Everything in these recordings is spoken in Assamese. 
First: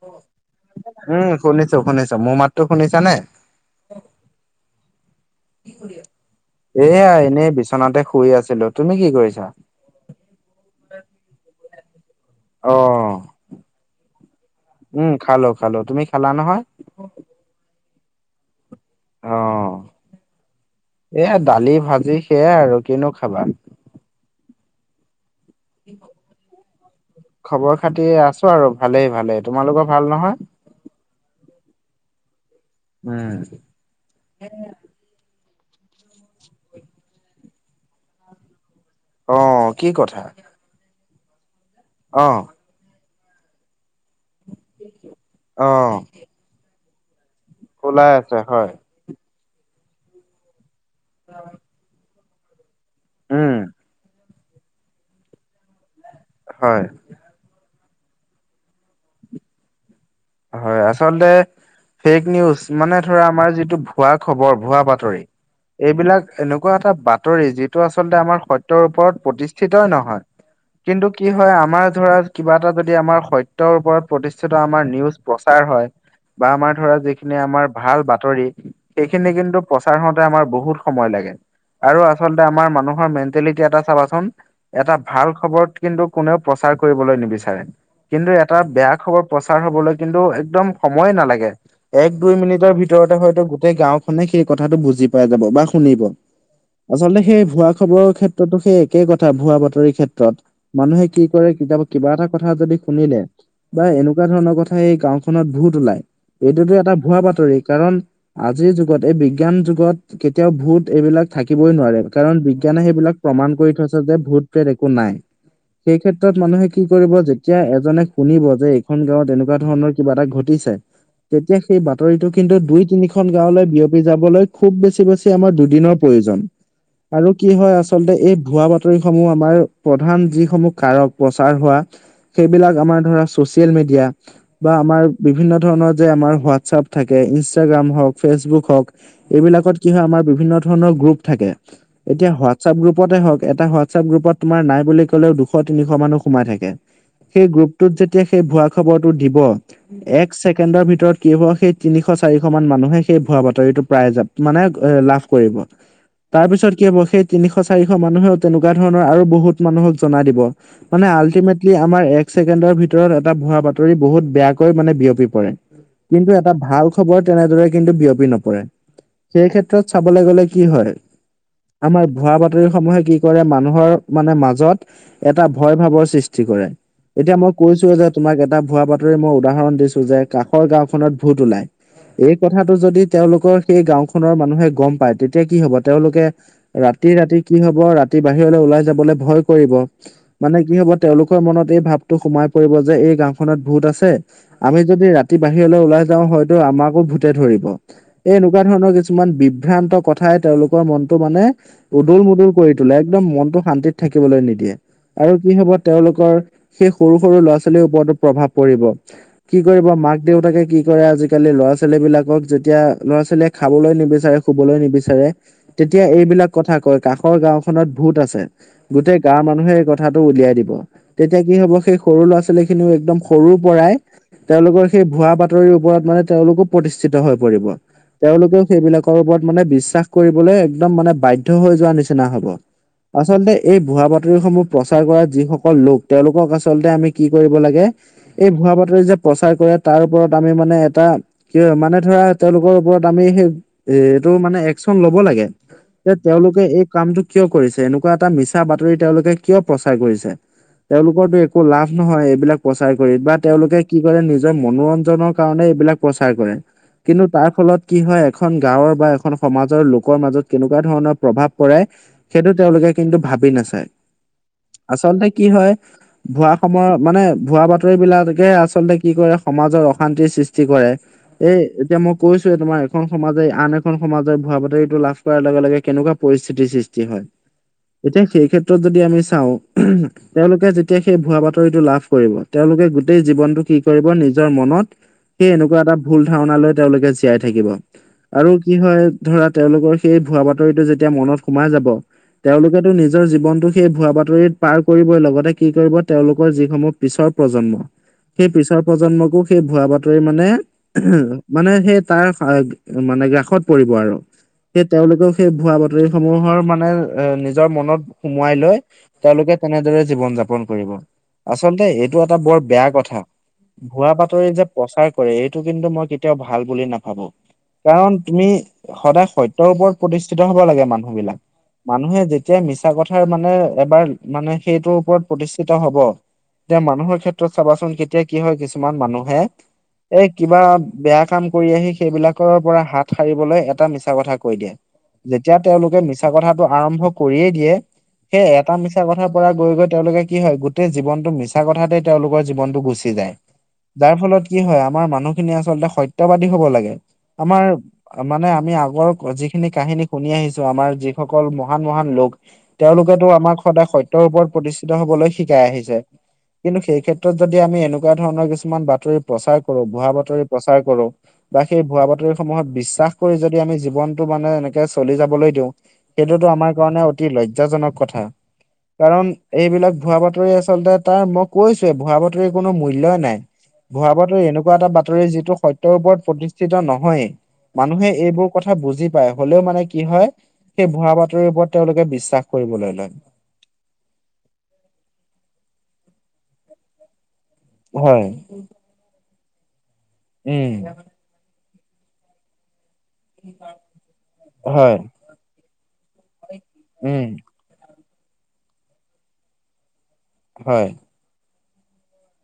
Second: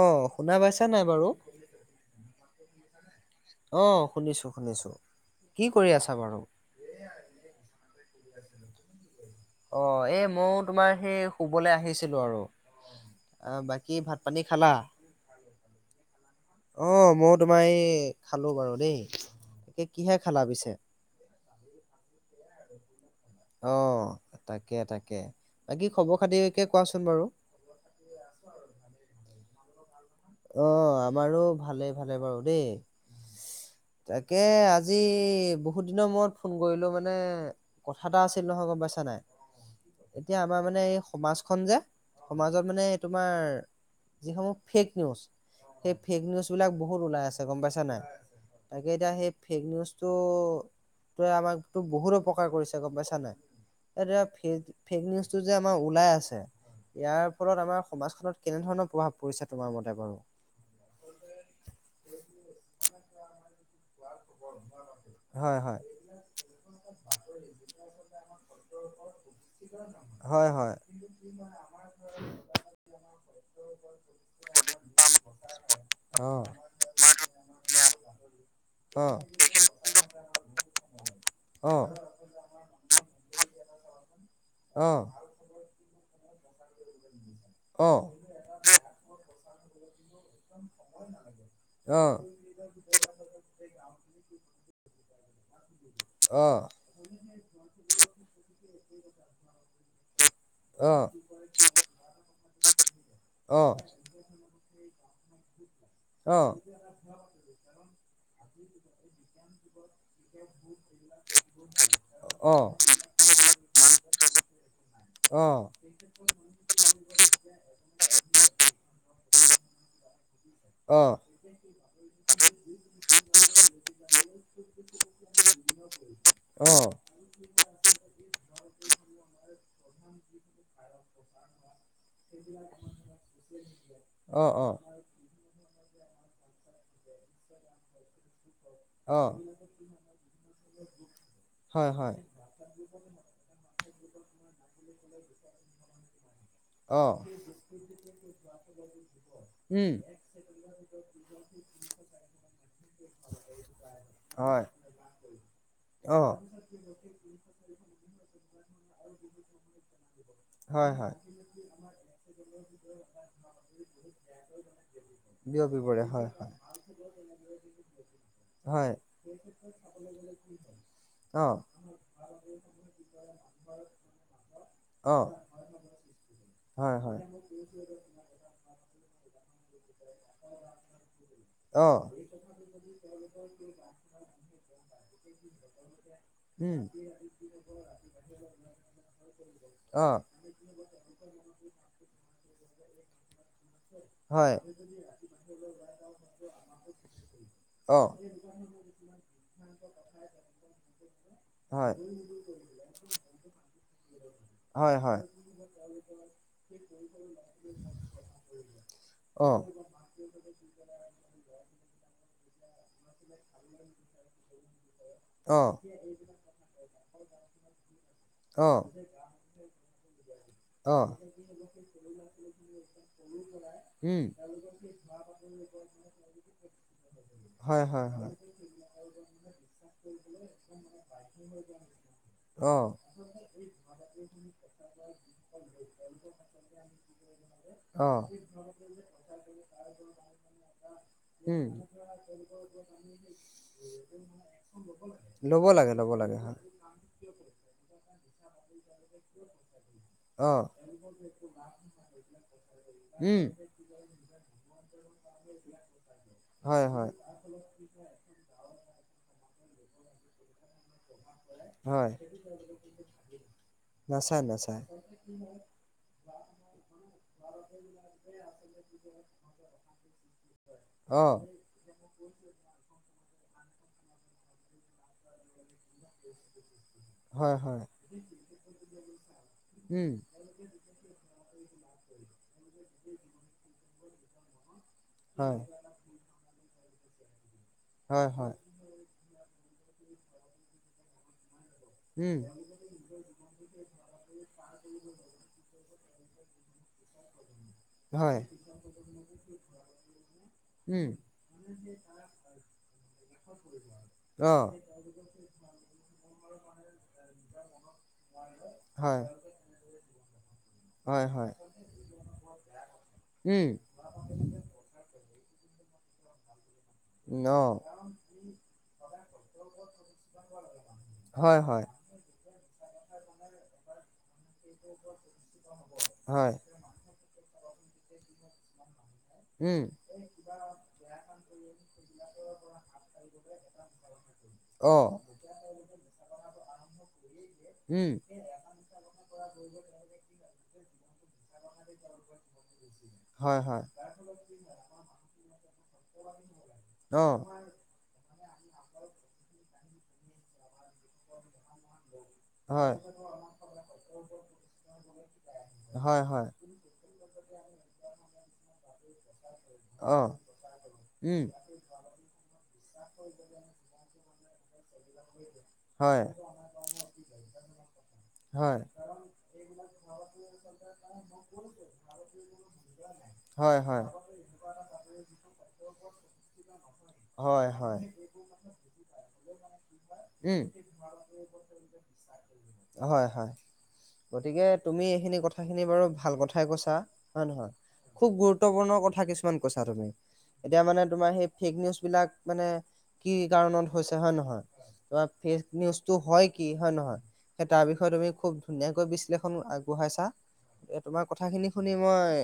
অ শুনা পাইছা নাই বাৰু? শুনিছোঁ। মোৰ মাততো শুনিছা নে? অ শুনিছো শুনিছো। কি কৰি আছা বাৰু? এয়া এনেই বিচনাতে শুই আছিলো। তুমি কি কৰিছা? অ এই মইয়ো তোমাৰ সেই শুবলৈ আহিছিলো আৰু। অ অ বাকী ভাত পানী খালা? উম খালো খালো। তুমি খালা নহয়? অ মই তোমাৰ এ খালো বাৰু দেই। অ তাকে কিহে খালা পিছে এয়া দালি, ভাজি সেয়াই আৰু কিনো খাবা। অ তাকে তাকে বাকী খবৰ খাতিয়েকে কোৱাচোন বাৰু? খবৰ খাতি আছো আৰু ভালে ভালে তোমালোকৰ ভাল নহয়? অ আমাৰো ভালে ভালে বাৰু দে উম তাকে আ- আজি বহুত দিনৰ মূৰত ফোন কৰিলো মানে কথা এটা আছিল নহয় গম পাইছ- নাই, অ কি কথা এতিয়া আমাৰ মানে এই সমাজখন যে অ সমাজত মানে তোমাৰ যিস- মূহ ফেক নিউজ। অ সেই ফেক নিউজ বিলাক বহুত ওলাই আছে গম পাইছা নাই। ওলাই আছে হয় গে এতিয়া সেই ফেক নিউজটো টোৱে আমাক টো বহুত অপকাৰ কৰিছে। গম পাইছা নাই? উম এতিয়া ফ ফেক নিউজটো যে আমাৰ ওলাই আছে হয় ইয়াৰ ফলত আমাৰ সমাজখনত কেনেধৰণৰ প্ৰভাৱ পৰিছে তোমাৰ মতে বাৰু? হয়, আচলতে ফেক নিউজ মানে ধৰা আমাৰ যিটো ভুৱা খবৰ, ভুৱা বাতৰি হয় হয় এইবিলাক এনেকুৱা এটা বাতৰি যিটো আচলতে আমাৰ সত্যৰ ওপৰত প্ৰতিষ্ঠিতই নহয়। হয় হয় কিন্তু কি হয় আমাৰ ধৰা কিবা এটা যদি আমাৰ সত্যৰ ওপৰত প্ৰতিষ্ঠিত আমাৰ নি- প্ৰচাৰ হয় অহ বা আমাৰ ধৰা যিখিনি আমাৰ ভাল বাতৰি অহ সেইখিনি কিন্তু প্ৰচাৰ হওঁতে আমাৰ বহুত সময় লাগে। আৰু আচলতে আমাৰ মানুহৰ মেণ্টেলিটি এটা চাবাচোন এটা অহ ভাল খবৰত কিন্তু কোনেও প্ৰচাৰ কৰিবলৈ নিবিচাৰে অহ কিন্তু এটা বেয়া খবৰ প্ৰচাৰ হবলৈ কিন্তু একদম সময় নালাগে এক দুই মিনিটৰ ভিত- তৰতে হয়তো গোটেই গাওঁখনে সেই কথাটো বুজি পাই যাব বা শুনিব। অহ অহ আচলতে সেই ভুৱা খবৰৰ ক্ষেত্ৰতো সেই একেই কথা ভুৱা বাতৰিৰ ক্ষেত্ৰত। মানুহে কি অহ কৰে কিতাপ কিবা এটা কথা যদি শুনিলে বা এনেকুৱা ধৰণৰ কথ- সেই গাওঁখনত ভূত উলাই, অহ এইটোতো এটা ভুৱা বাতৰি। কাৰণ আজিৰ যুগত এই বিজ্ঞান যুগত কেতিয়াও ভূত এইবিলাক থাকিবই নোৱাৰে কাৰণ অহ অহ বিজ্ঞানে সেইবিলাক প্ৰমাণ কৰি থৈছে যে ভূত প্ৰেত একো নাই। অ। সেই ক্ষেত্ৰত মানুহে কি কৰিব যেতিয়া এজনে শুনিব যে এইখন গাঁৱত এনেকুৱা ধৰণৰ কিবা এটা ঘটিছে। অহ অহ তেতিয়া সেই বাতৰিটো কিন্তু দুই তিনিখন গাঁৱলৈ বিয়পি যাবলৈ খুব বেছি-বেছ তে আমাৰ দুদিনৰ প্ৰয়োজন। আৰু কি হয় আচলতে এই ভুৱা বাতৰি সমূহ আমাৰ, প্ৰধান যিসমূহ কাৰক প্ৰচাৰ হোৱা। সেইবিলাক আমাৰ ধৰা ছ'চিয়েল মিডিয়া অ', বা অ', আমাৰ বিভিন্ন ধৰণৰ যে আমাৰ হোৱাটছআপ থাকে ইনষ্টাগ্ৰাম হওঁক, ফেচবুক হওঁক। অহ এইবিলাকত কি হয় আমাৰ বিভিন্ন ধৰণৰ গ্ৰুপ থাকে, হয় হয় এতিয়া হোৱা হোৱাটছআপ গ্ৰুপতে হওঁক এটা হোৱাটছআপ গ্ৰুপত তোমাৰ নাই বুলি ক'লেও দুশ তিনিশ মানুহ সোমাই থাকে। অহ সেই গ্ৰুপটোত যেতিয়া সেই ভুৱা খবৰটো দিব উম এক ছেকেণ্ডৰ ভিতৰত কি হ'ব সেই তিনিশ, চাৰিশ মান মানুহে সেই ভুৱা বাতৰিটো পায়ে জা, মানে হয় এ লাভ কৰিব, অ তাৰপিছত কি হ'ব সেই তিনিশ, চাৰিশ মানুহে তেনেকুৱা ধৰণৰ আৰু বহুত মানুহক জনাই দিব। হয় মানে হয় আল্টিমেটলি আমাৰ এক ছেকেণ্ডৰ ভিতৰত এটা ভুৱা বাত বহুত বেয়াকৈ মানে বিয়পি পৰে। বিয়পি পৰে হয় কিন্তু হয় এটা ভাল খবৰ তেনেদৰে কিন্তু বিয়পি নপৰে। হয় সেই ক্ষেত্ৰত চাবলৈ গ'লে কি হয় অ', আমাৰ ভুৱা বাতৰি সমূহে কি কৰে মানুহৰ মানে মাজত, অ এটা ভয় ভাবৰ সৃষ [unintelligible] কৰে, হয় হয় এতিয়া মই কৈছো যে তোমাক এটা ভুৱা বাতৰি মই উদাহৰণ দিছ যে কাষৰ গাওখনত ভূত ওলায়। অ এই কথাটো যদি তেওঁলোকৰ সেই গাওঁখনৰ মানুহে গম পায় তেতিয়া কি হব তেওঁলোকে উম ৰাতি ৰাতি কি হব ৰাতি বাহিৰলৈ ওলাই যাবলে ভয় কৰিব। অ মানে কি হব তেওঁলোকৰ মনত এই ভাবটো সোমাই পৰিব যে এই গাঁওখনত ভূত আছে হয় আমি যদি ৰাতি বাহিৰলৈ ওলাই যাওঁ হয়তো আমাকো ভূতে ধৰিব, অ এই কিবা ধৰণৰ কিছুমান বিভ্ৰান্ত কথাই তেওঁলোকৰ মনতটো মানে হয় উদুল মুদুল কৰি তোলে একদম মনটো শান্তিত থাকিবলৈ নিদিয়ে। হয় হয় আৰু কি হব তেওঁলোকৰ, সেই সৰু সৰু ল'ৰা-ছোৱালীৰ ওপৰত পৰিব, অ কি কৰিব মাক দেউতাকে কি কৰে আজিকালি ল'ৰা-ছোৱালী বিলাকক যেতিয়া ল'ৰা-ছোৱালীয়ে খাবলৈ নিবিচাৰে শুবলৈ নিবিচাৰে, অ তেতিয়া এইবিলাক কথা কয় কাষৰ গাওঁখনত ভূত আছ ছে অ গোটেই গাঁৱৰ মানুহে এই কথাটো উলিয়াই দিব, অ তেতিয়া কি হ'ব সেই সৰু ল'ৰা-ছোৱালী খিনিওঁ সৰুৰ পৰাই উম তেওঁলোকৰ সেই ভুৱা বাতৰিৰ ওপৰত মানে তেওঁলোকো প্ৰতিষ্ঠিত হৈ পৰিব, হয় হয় হয় তেওঁলোক সেইবিলাকৰ ওপৰত মানে বিশ্বাস কৰিবলৈ একদম মানে বাধ্য হৈ যোৱা নিচিনা হ'ব। অ আচলতে এই ভুৱা বাতৰি সমূহ প্ৰচাৰ কৰা যিসকল লোক তেওঁলোকক আচলতে আমি কি কৰিব লাগে অ', এই ভুৱা বাতৰি যে প্ৰচাৰ কৰে তাৰ ওপৰত আমি মানে এটা, কি উম হয় মানে ধৰা তেওঁলোকৰ ওপৰত আমি সেই, এইটো মানে একচন ল'ব লাগে, ল'ব যে লাগে হয় তেওঁলোকে এক কামটো কিয় কৰিছে এনেকুৱা এটা মিছা বাতৰি তেওঁলোকে কিয় প্ৰচাৰ কৰিছে? অ তেওঁলোকৰ একো লাভ নহয় এইবিলাক প্ৰচাৰ কৰি বা উম তেওঁলোকে কি কৰে নিজৰ মনোৰঞ্জনৰ কাৰণে এইবিলাক প্ৰচাৰ কৰে। হয় হয় কিন্তু তাৰ ফলত কি হয় এখন গাঁৱৰ বা এখন সমাজৰ লোকৰ মাজত কেনেকুৱা ধৰণৰ প্ৰভাৱ পৰে, হয় সেইটো তেওঁলোকে কিন্তু ভাবি নাচায়। নাচায়, নাচায়। আচলতে কি হয়, ভুৱা সময় মানে ভুৱা বাতৰি বিলাকে আচলতে কি কৰে সমাজৰ অশান্তিৰ সৃষ্টি কৰে, অ এই এতিয়া মই কৈছোৱে তোমাৰ এখন সমাজে আন এখন সমাজৰ ভুৱা বাতৰিটো লাভ কৰাৰ লগে লগে কেনেকুৱা পৰিস্থিতিৰ সৃষ্টি হয়। হয়, হয়। এতিয়া সেই ক্ষেত্ৰত যদি আমি চাওঁ, উম তেওঁলোকে যেতিয়া সেই ভুৱা বাতৰিটো লাভ কৰিব তেওঁলোকে গোটেই জীৱনতটো কি কৰিব নিজৰ মনত সেই হয় এনেকুৱা এটা ভুল ধাৰণালৈ তেওঁলোকে জীয়াই থাকিব, আৰু কি হয় ধৰা তেওঁলোকৰ সেই ভুৱা বাতৰিতো যেতিয়া মনত সোমাই যাব, উম তেওঁলোক এতিয়াতো নিজৰ জীৱনটো সেই ভুৱা বাতৰিত পাৰ কৰিবই লগতে কি কৰিব তেওঁলোকৰ যিসমূহ পিছৰ প্ৰজন্ম হয় সেই পিছৰ প্ৰজন্মকো সেই ভুৱা বাতৰি মানে উম মানে সেই তাৰ মানে গ্ৰাসত পৰিব আৰু। অ সেই তেওঁলোকেও সেই ভুৱা বাতৰি সমূহৰ মানে এ নিজৰ মনত সোমোৱাই লৈ। হয়। তেওঁলোকে তেনেদৰে জীৱন- যাপন কৰিব। হয় হয়। আচলতে এইটো এটা বৰ বেয়া কথা। উম, ভুৱা বাতৰি যে প্ৰচাৰ কৰে এইটো কিন্তু মই কেতিয়াও ভাল বুলি ন ভাবো, অ', কাৰণ তুমি সদায় সত্যৰ ওপৰত প্ৰতিষ্ঠিত হব লাগে মানুহবিলাক। হয়, হয়, মানুহে যেতিয়া মিছা কথাৰ মানে এবাৰ মানে সেইটোৰ ওপৰত প্ৰতিষ্ঠিত হব। হয়। এতিয়া মানুহৰ ক্ষেত্ৰত চাবাচোন কেতিয়া কি হয় কিছুমান মানুহে উম এই কিবা বেয়া কাম কৰি আহি সেইবিলাকৰ পৰা হাত সাৰিবলৈ এটা মিছা কথা কৈ দিয়ে। অ যেতিয়া তেওঁলোকে মিছা কথাটো আৰম্ভ কৰিয়ে দিয়ে উম, সেই এটা মিছা কথাৰ পৰা গৈ গৈ তেওঁলোকে কি হয় গোটেই জীৱনটো মিছা তেই তেওঁলোকৰ জীৱনটো গুচি যায়। হয়, হয়, যাৰ ফলত কি হয় আমাৰ মানুহখিনি আচলতে সত্যবাদী হব লাগে, অ', আমাৰ মানে আমি আগৰ যিখিনি কাহিনী শুনি আহিছো, আমাৰ যি সকল মহান মহান লোক, হয়, তেওঁলোকেটো আমাক সদায় সত্যৰ ওপৰত প্ৰতিষ্ঠিত হবলৈ শিকাই আহি ছে হয়, হয়, কিন্তু সেই ক্ষেত্ৰত যদি আমি এনেকুৱা ধৰণৰ কিছুমান বাতৰি প্ৰচাৰ কৰো, ভুৱা অ', বাতৰি প্ৰচাৰ কৰো, উম। বা সেই ভুৱা বাতৰিসমূহত বিশ্বাস কৰি যদি আমি জীৱনটো মানে এনেকে চলি যাবলৈ দিওঁ, হয়, সেইটোতো আমাৰ কাৰণে অতি লজ্জাজনক কথা। হয়। কাৰণ এইবিলাক ভুৱা বাতৰি আচলতে তাৰ মখ ভুৱা বাতৰি কোনো মূল্যই নাই, হয়, হয়, ভুৱা বাতৰি এনেকুৱা এটা বাতৰি যিটো সত্য ওপৰত প্ৰতি স্থিত নহয়েই হয়, হয়। মানুহে এইবোৰ কথা বুজি পায় হলেও মানে কি হয়। উম! এই ভুৱা বাতৰি ওপৰত তেওঁলোকে বিশ্বাস কৰিবলৈ লয় হয় হয় গতিকে তুমি এইখিনি কথাখিনি বাৰু ভাল কথাই কৈছা হয় নহয়। হয় খুব গুৰুত্বপূৰ্ণ কথা কিছুমান কৈছা তুমি, উম এতিয়া মানে তোমাৰ সেই ফেক নিউজ বিলাক মানে কি কাৰণত হৈছে হয় নহয়, হয় ত ফেক নিউজটো হয় কি হয় নহয়। উম সেই তাৰ বিষয়ে তুমি খুব ধুনীয়াকৈ বিশ্লেষণ আগবঢ়াইছা। হয় গতিকে তোমাক কথাখিনি শুনি মই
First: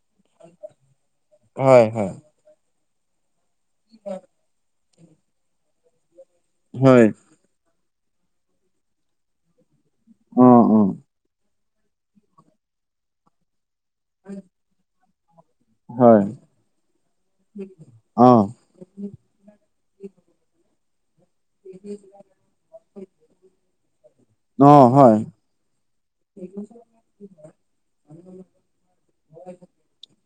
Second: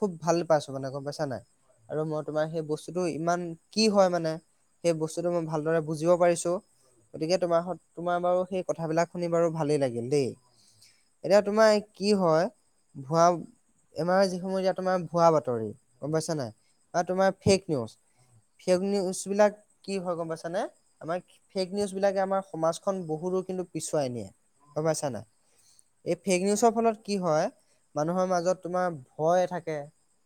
খুব ভাল পাইছো মানে গম পাইছা নাই, হয় আৰু হয়। মই তোমাৰ সেই বস্তুটো ইমান কি হয় মানে সেই বস্তুটো মই ভালদৰে বুজিব পাৰিছো, হয়। গতিকে তোমাৰ তোমাৰ বাৰু সেই কথাবিলাক শুনি বাৰু ভালেই লাগিল দেই। অ অ এতিয়া তোমাৰ কি হয় ভুৱা এমায়ে যিসমূহ এতিয়া তোমাৰ ভুৱা বাতৰি- গম হয় পাইছা নাই বা তোমাৰ ফেক নিউজ, অ ফেক নিউজ বিলাক কি হয় গম পাইছানে, আমাক ফেক নিউজবিলাকে আমাৰ সমাজখন বহুতো কিন্তু পিছুৱাই নিয়ে অ গম পাইছা হয় নাই। এই ফেক নিউজৰ ফলত কি হয়, মানুহৰ মাজত তোমাৰ ভয় থাকে,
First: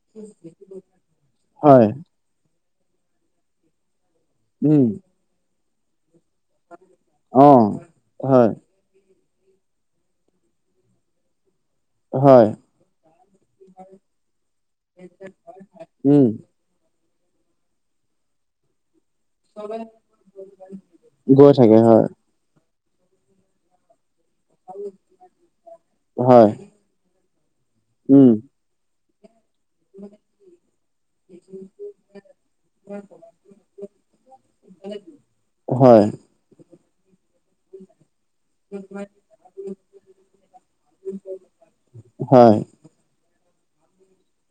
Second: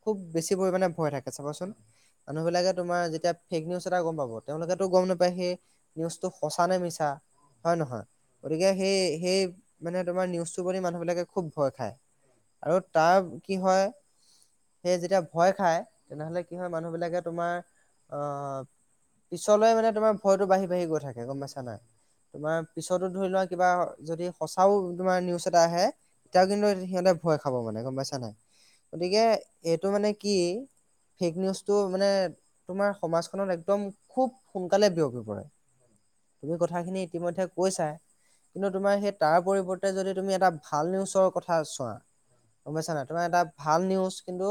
খুব বেছি পৰিমাণে ভয় থাকে চাবাচোন। হয় মানুহবিলাকে তোমাৰ যেতিয়া ফেক নিউজ এটা গম পাব, উম তেওঁলোকেতো গম নাপায় সেই নিউজটো সঁচা নে মিছা অ হয় নহয়। হয় গতিকে সেই-সেই মানে তোমাৰ নিউজটো প্ৰতি মানুহবিলাকে খুব ভয় খায়। হয় আৰু তাৰ কি হয়, সেই যেতিয়া ভয় খায় উম তেনেহলে কি হয় মানুহবিলাকে তোমাৰ অ পিছলৈ মানে তোমাৰ ভয়টো বাঢ়ি-বাঢ়ি গৈ থাকে, গম পাইছা থাকে নাই। হয় তোমাৰ পিছতো ধৰি লোৱা কিবা যদি সঁচাও তোমাৰ নিউজ এটা আহে, তেতিয়াও হয় কিন্তু সিহঁতে ভয় খাব মানে গম পাইছা উম নাই। গতিকে এইটো মানে কি ফেক নিউজটো মানে তোমাৰ সমাজখনত একদম খুব সোনকালে বিয়পি পৰে। হয়। তুমি কথাখিনি ইতিমধ্যে কৈছাই, কিন্তু তোমাৰ সেই তাৰ পৰিৱৰ্তে যদি তুমি এটা ভাল নিউজৰ কথা চোৱা হয় গম পাইছা নাই, তোমাৰ এটা ভাল নিউজ কিন্তু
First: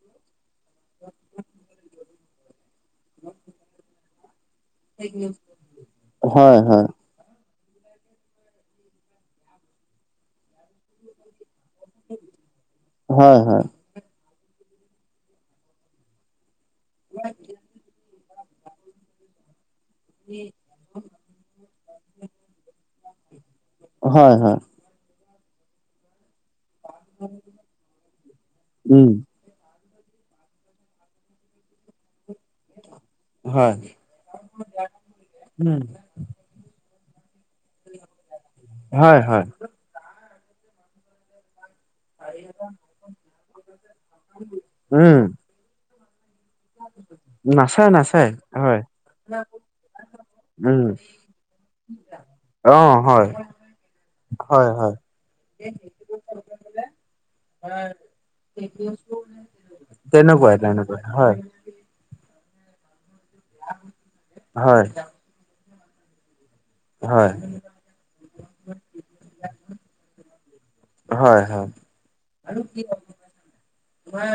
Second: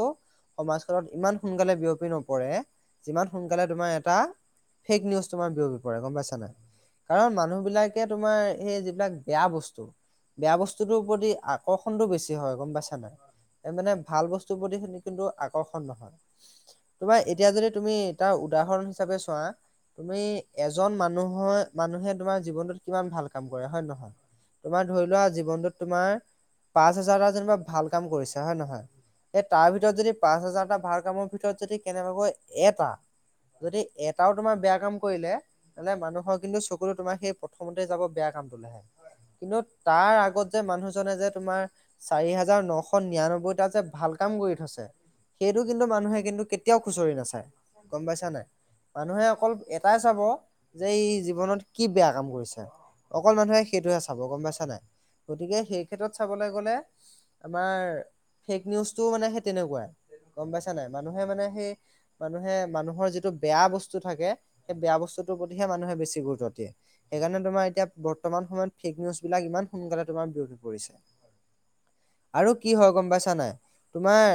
সমাজখনত ইমান সোনকালে বিয়পি নপৰে, যিমান সোনকালে তোমাৰ এটা ফেক নিউজ তোমাৰ বিয়পি পৰে গম পাইছা নাই। হয় হয় কাৰণ মানুহবিলাকে তোমাৰ সেই যিবিলাক বেয়া বস্তু, বেয়া বস্তুটোৰ প্ৰতি আকৰ্ষণটো বেছি হয় গম পাইছা নাই, হয় হয় মানে ভাল বস্তু প্ৰতি কিন্তু আকৰ্ষণ নহয়। তোমাৰ এতিয়া যদি তুমি এটা উদাহৰণ হিচাপে চোৱা, তুমি এজন মানুহৰ মানুহে তোমাৰ জীৱনটোত কিমান ভাল কাম কৰে হয় নে নহয়৷ তোমাৰ ধৰি লোৱা জীৱনটোত তোমাৰ পাঁচ হাজাৰটা যেনিবা ভাল কাম কৰিছে হয় নহয়৷ উম সেই তাৰ ভিতৰত যদি পাঁচ হাজাৰটা ভাল কামৰ ভিতৰত যদি কেনেবাকৈ এটা, হয় যদি এটাও তোমাৰ বেয়া কাম কৰিলে উম তেনে মানুহৰ কিন্তু চকু তোমাৰ সেই প্ৰথমতে যাব বেয়া কামটো লেহে। হয় হয় কিন্তু তাৰ আগত যে মানুহজনে যে তোমাৰ চাৰি হাজাৰ নশ নিৰানব্বৈটা যে ভাল কাম কৰি থৈছে উম সেইটো কিন্তু মানুহে কিন্তু কেতিয়াও খুচৰি নাচায় নাচে গম নাচে পাইছা নাই৷ হয় মানুহে অকল এটাই চাব যে উম এই জীৱনত কি বেয়া কাম কৰিছে অ হয় অকল মানুহে সেইটোহে চাব গম পাইছা হয় নাই হয় গতিকে সেই ক্ষেত্ৰত চাবলৈ গলে আমাৰ ফেক নিউজটো মানে সেই তেনেকুৱা, গম তেনেকুৱাই পাইছা নাই। তেনেকুৱাই মানুহে হয় মানে সেই মানুহে মানুহৰ যিটো বেয়া বস্তু থাকে, সেই হয় বেয়া বস্তুটোৰ প্ৰতিহে মানুহে বেছি গুৰুত্ব দিয়ে। হয় সেইকাৰণে তোমাৰ এতিয়া বৰ্তমান সময়ত ফেক নিউজ বিলাক ইমান সোনকালে তোমাৰ বিয়পি পৰিছে। হয় হয় আৰু কি হয় গম পাইছা নাই তোমাৰ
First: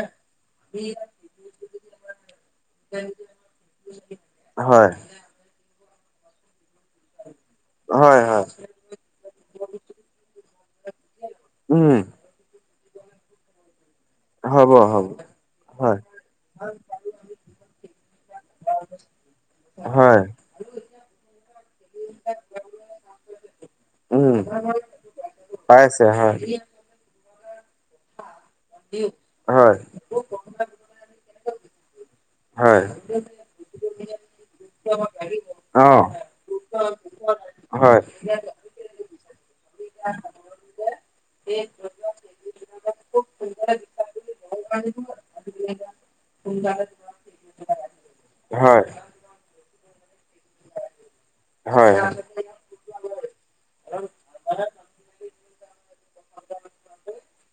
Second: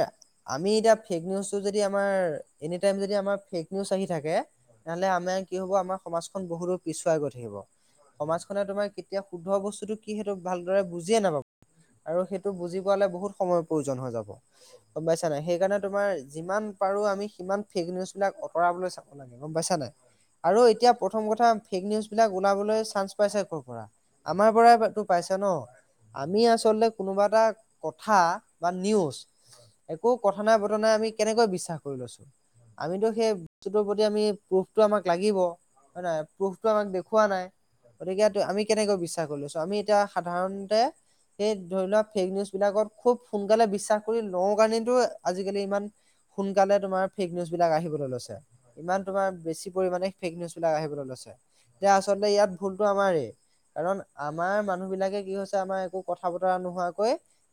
আমি এতিয়া ফেক নিউজ যদি আমাৰ এনিটাইম যদি আমাৰ ফেক নিউজ আহি থাকে হয় তেনেহলে আমাৰ কি হব আমাৰ সমাজখন বহুতো পিছুৱাই গৈ থাকিব। হয় হয় সমাজখনে তোমাৰ কেতিয়া শুদ্ধ বস্তুটো কি সেইটো ভালদৰে বুজিয়ে নাপাব উম আৰু সেই ত বুজি পোৱালে বহুত সময় প্ৰয়োজন হৈ যাব। হ'ব গম হ'ব পাইছা নাই সেইকাৰণে হয় তোমাৰ যিমান পাৰো আমি সিমান ফেক নিউজ বিলাক আঁতৰাবলৈ চাম৷ গম পাইছা নাই হয় আৰু এতিয়া প্ৰথম কথা ফেক নিউজ বিলাক চান্স পাইছে কৰ পৰা উম আমাৰ পৰাইটো পাইছে ন পাইছে হয়। আমিয়ে আচলতে কোনোবা এটা কথা বা নিউজ হয় একো কথা নাই বতৰা নাই আমি কেনেকৈ বিশ্বাস কৰি লৈছো৷ হয় আমিতো সেই বস্তুটোৰ প্ৰতি আমি প্ৰুফটো আমাক লাগিব অ হয় নাই প্ৰুফটো আমাক খোৱা নাই হয়। গতিকে আমি কেনেকৈ বিশ্বাস কৰি লৈছো আমি এতিয়া সাধাৰণতে সেই ধৰি লোৱা ফেক নিউজবিলাকত খুব সোনকালে বিশ্বাস কৰি লওঁ কাৰণেতো আজিকালি ইমান সোনকালে তোমাৰ ফেক নিউজ বিলাক আহিবলৈ লৈছে হয় ইমান তোমাৰ বেছি পৰিমানে ফেক নিউজ বিলাক আহিবলৈ লৈছে৷ এতিয়া হয় আচলতে ইয়াত ভুলতো আমাৰ কাৰণ আমাৰ মানুহ বিলাকে কি হৈছে আমাৰ একো কথা বতৰা নোহোৱাকৈ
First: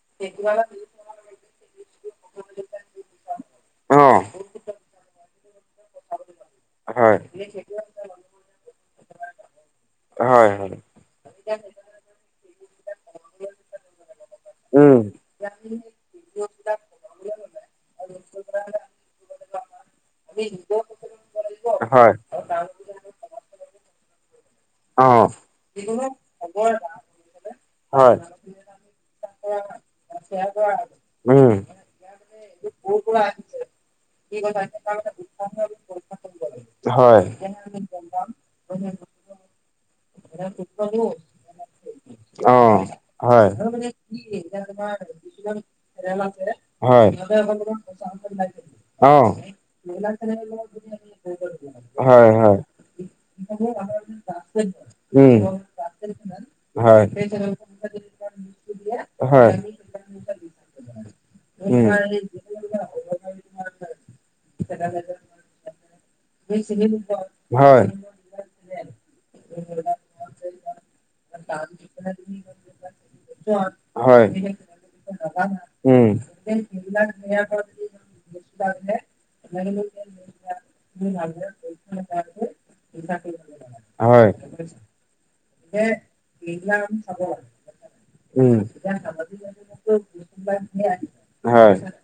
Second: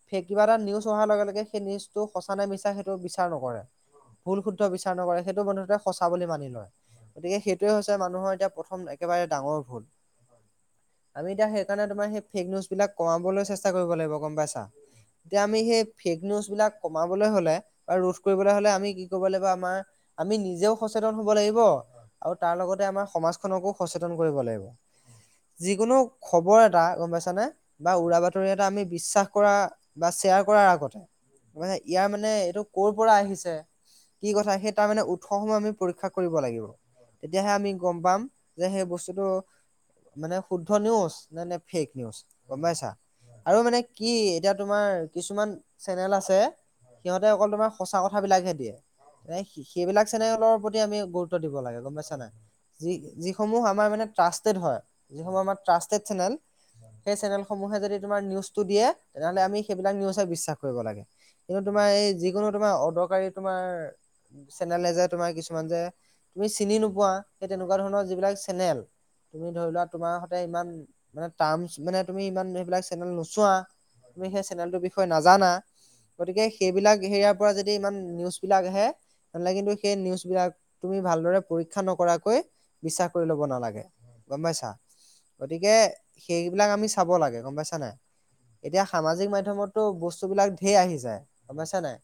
ফেক কিবা এটা নিউজ হোৱাৰ লগে লগে সেই নিউজটো সঁচা নে মিছা সেইটো বিচাৰ নকৰে অ ভুল শুদ্ধ বিচাৰ নকৰে সেইটো প্ৰথমতে সঁচা বুলি মানি লয় হয় গতিকে সেইটোৱে হৈছে মানুহৰ এতিয়া প্ৰথম একেবাৰে ডাঙৰ ভুল হয় হয় আমি এতিয়া সেইকাৰণে তোমাৰ সেই ফেক নিউজ বিলাক কমাবলৈ চেষ্টা কৰিব লাগিব গম পাইছা উম। এতিয়া আমি সেই ফেক নিউজবিলাক কমাবলৈ হ'লে ৰোধ কৰিবলৈ হলে আমি কি কৰিব লাগিব আমাৰ আমি নিজেও সচেতন হ'ব লাগিব হয় আৰু তাৰ লগতে আমাৰ সমাজ খনকো সচেতন কৰিব লাগিব অ যিকোনো খবৰ এটা গম পাইছানে বা উৰা হয়। বাতৰি এটা আমি বিশ্বাস কৰা বা শ্বেয়াৰ কৰাৰ আগতে উম ইয়াৰ মানে এইটো ক'ৰ পৰা আহিছে কি কথা সেই তাৰমানে উৎসসমূহ আমি পৰীক্ষা কৰিব লাগিব হয় তেতিয়াহে আমি গম পাম যে সেই বস্তুটো মানে শুদ্ধ নিউজ নে নে ফেক নিউজ অ গম পাইছা হয়। আৰু মানে হয় কি এতিয়া তোমাৰ কিছুমান চেনেল আছে সিহঁতে অকল তোমাৰ সঁচা কথাবিলাকহে দিয়ে অ এ সে সেইবিলাক চেনেলৰ প্ৰতি আমি গুৰুত্ ত্ব দিব লাগে গম পাইছা হয় নাই হয়। যি যিসমূহ আমাৰ মানে ট্ৰাষ্টেড হয় যি উম সমূহ আমাৰ ট্ৰস্তেদ চেনেল হয় সেই চেনেলসমূহে যদি তোমাৰ নিউজটো দিয়ে তেনেহ'লে হয় আমি সেইবিলাক নিউজে বিশ্বাস কৰিব লাগে কিন্তু উম তোমাৰ এই যিকোনো তোমাৰ অদৰকাৰী তোমাৰ চেনেলে যে তোমাৰ কিছুমান যে তুমি চিনি নোপোৱা সেই তেনেকুৱা হয় ধৰণৰ যিবিলাক চেনেল তুমি ধৰি লোৱা তোমাৰ সতে ইমান মানে ট্ৰাৰ্মচ মানে তুমি ইমান সেইবিলাক চেনেল নোচোৱা তুমি হয় সেই চেনেলটোৰ বিষয়ে নাজানা উম গতিকে সেইবিলাক হেৰিয়াৰ পৰা যদি ইমান নিউজ বিলাক আহে তেনেহলে কিন্তু সেই নিউজ বিলাক তুমি ভালদৰে পৰীক্ষা নকৰাকৈ বিশ্বাস কৰি লব নালাগে। হয় গম পাইছা গতিকে, সেইবিলাক আমি চাব লাগে গম পাইছা নাই! উম এতিয়া সামাজিক মাধ্যমত ত বস্তু বিলাক ধেৰ আহি যায়। গম হয় পাইছা নাই।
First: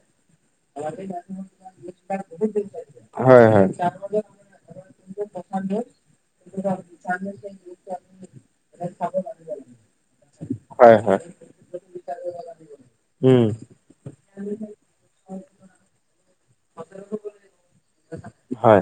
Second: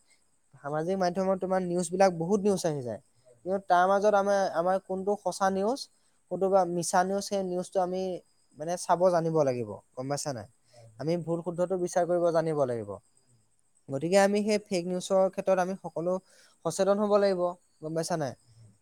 সামাজিক মাধ্যমত তোমাৰ নিউজ বিলাক বহুত নিউজ আহি যায়। হয় কিন্তু হয় তাৰ মাজত আমাৰ আমাৰ কোনটো সঁচা নিউজ কোনটো বা মিছা নিউজ সেই নিউজটো আমি মানে চাব জানিব লাগিব গম পাইছা নাই হয় আমি হয় ভুল শুদ্ধটো বিচাৰ কৰিব জানিব লাগিব উম গতিকে আমি সেই ফেক নিউজৰ ক্ষেত্ৰত আমি সকলো সচেতন হ'ব লাগিব গম পাইছা নাই হয়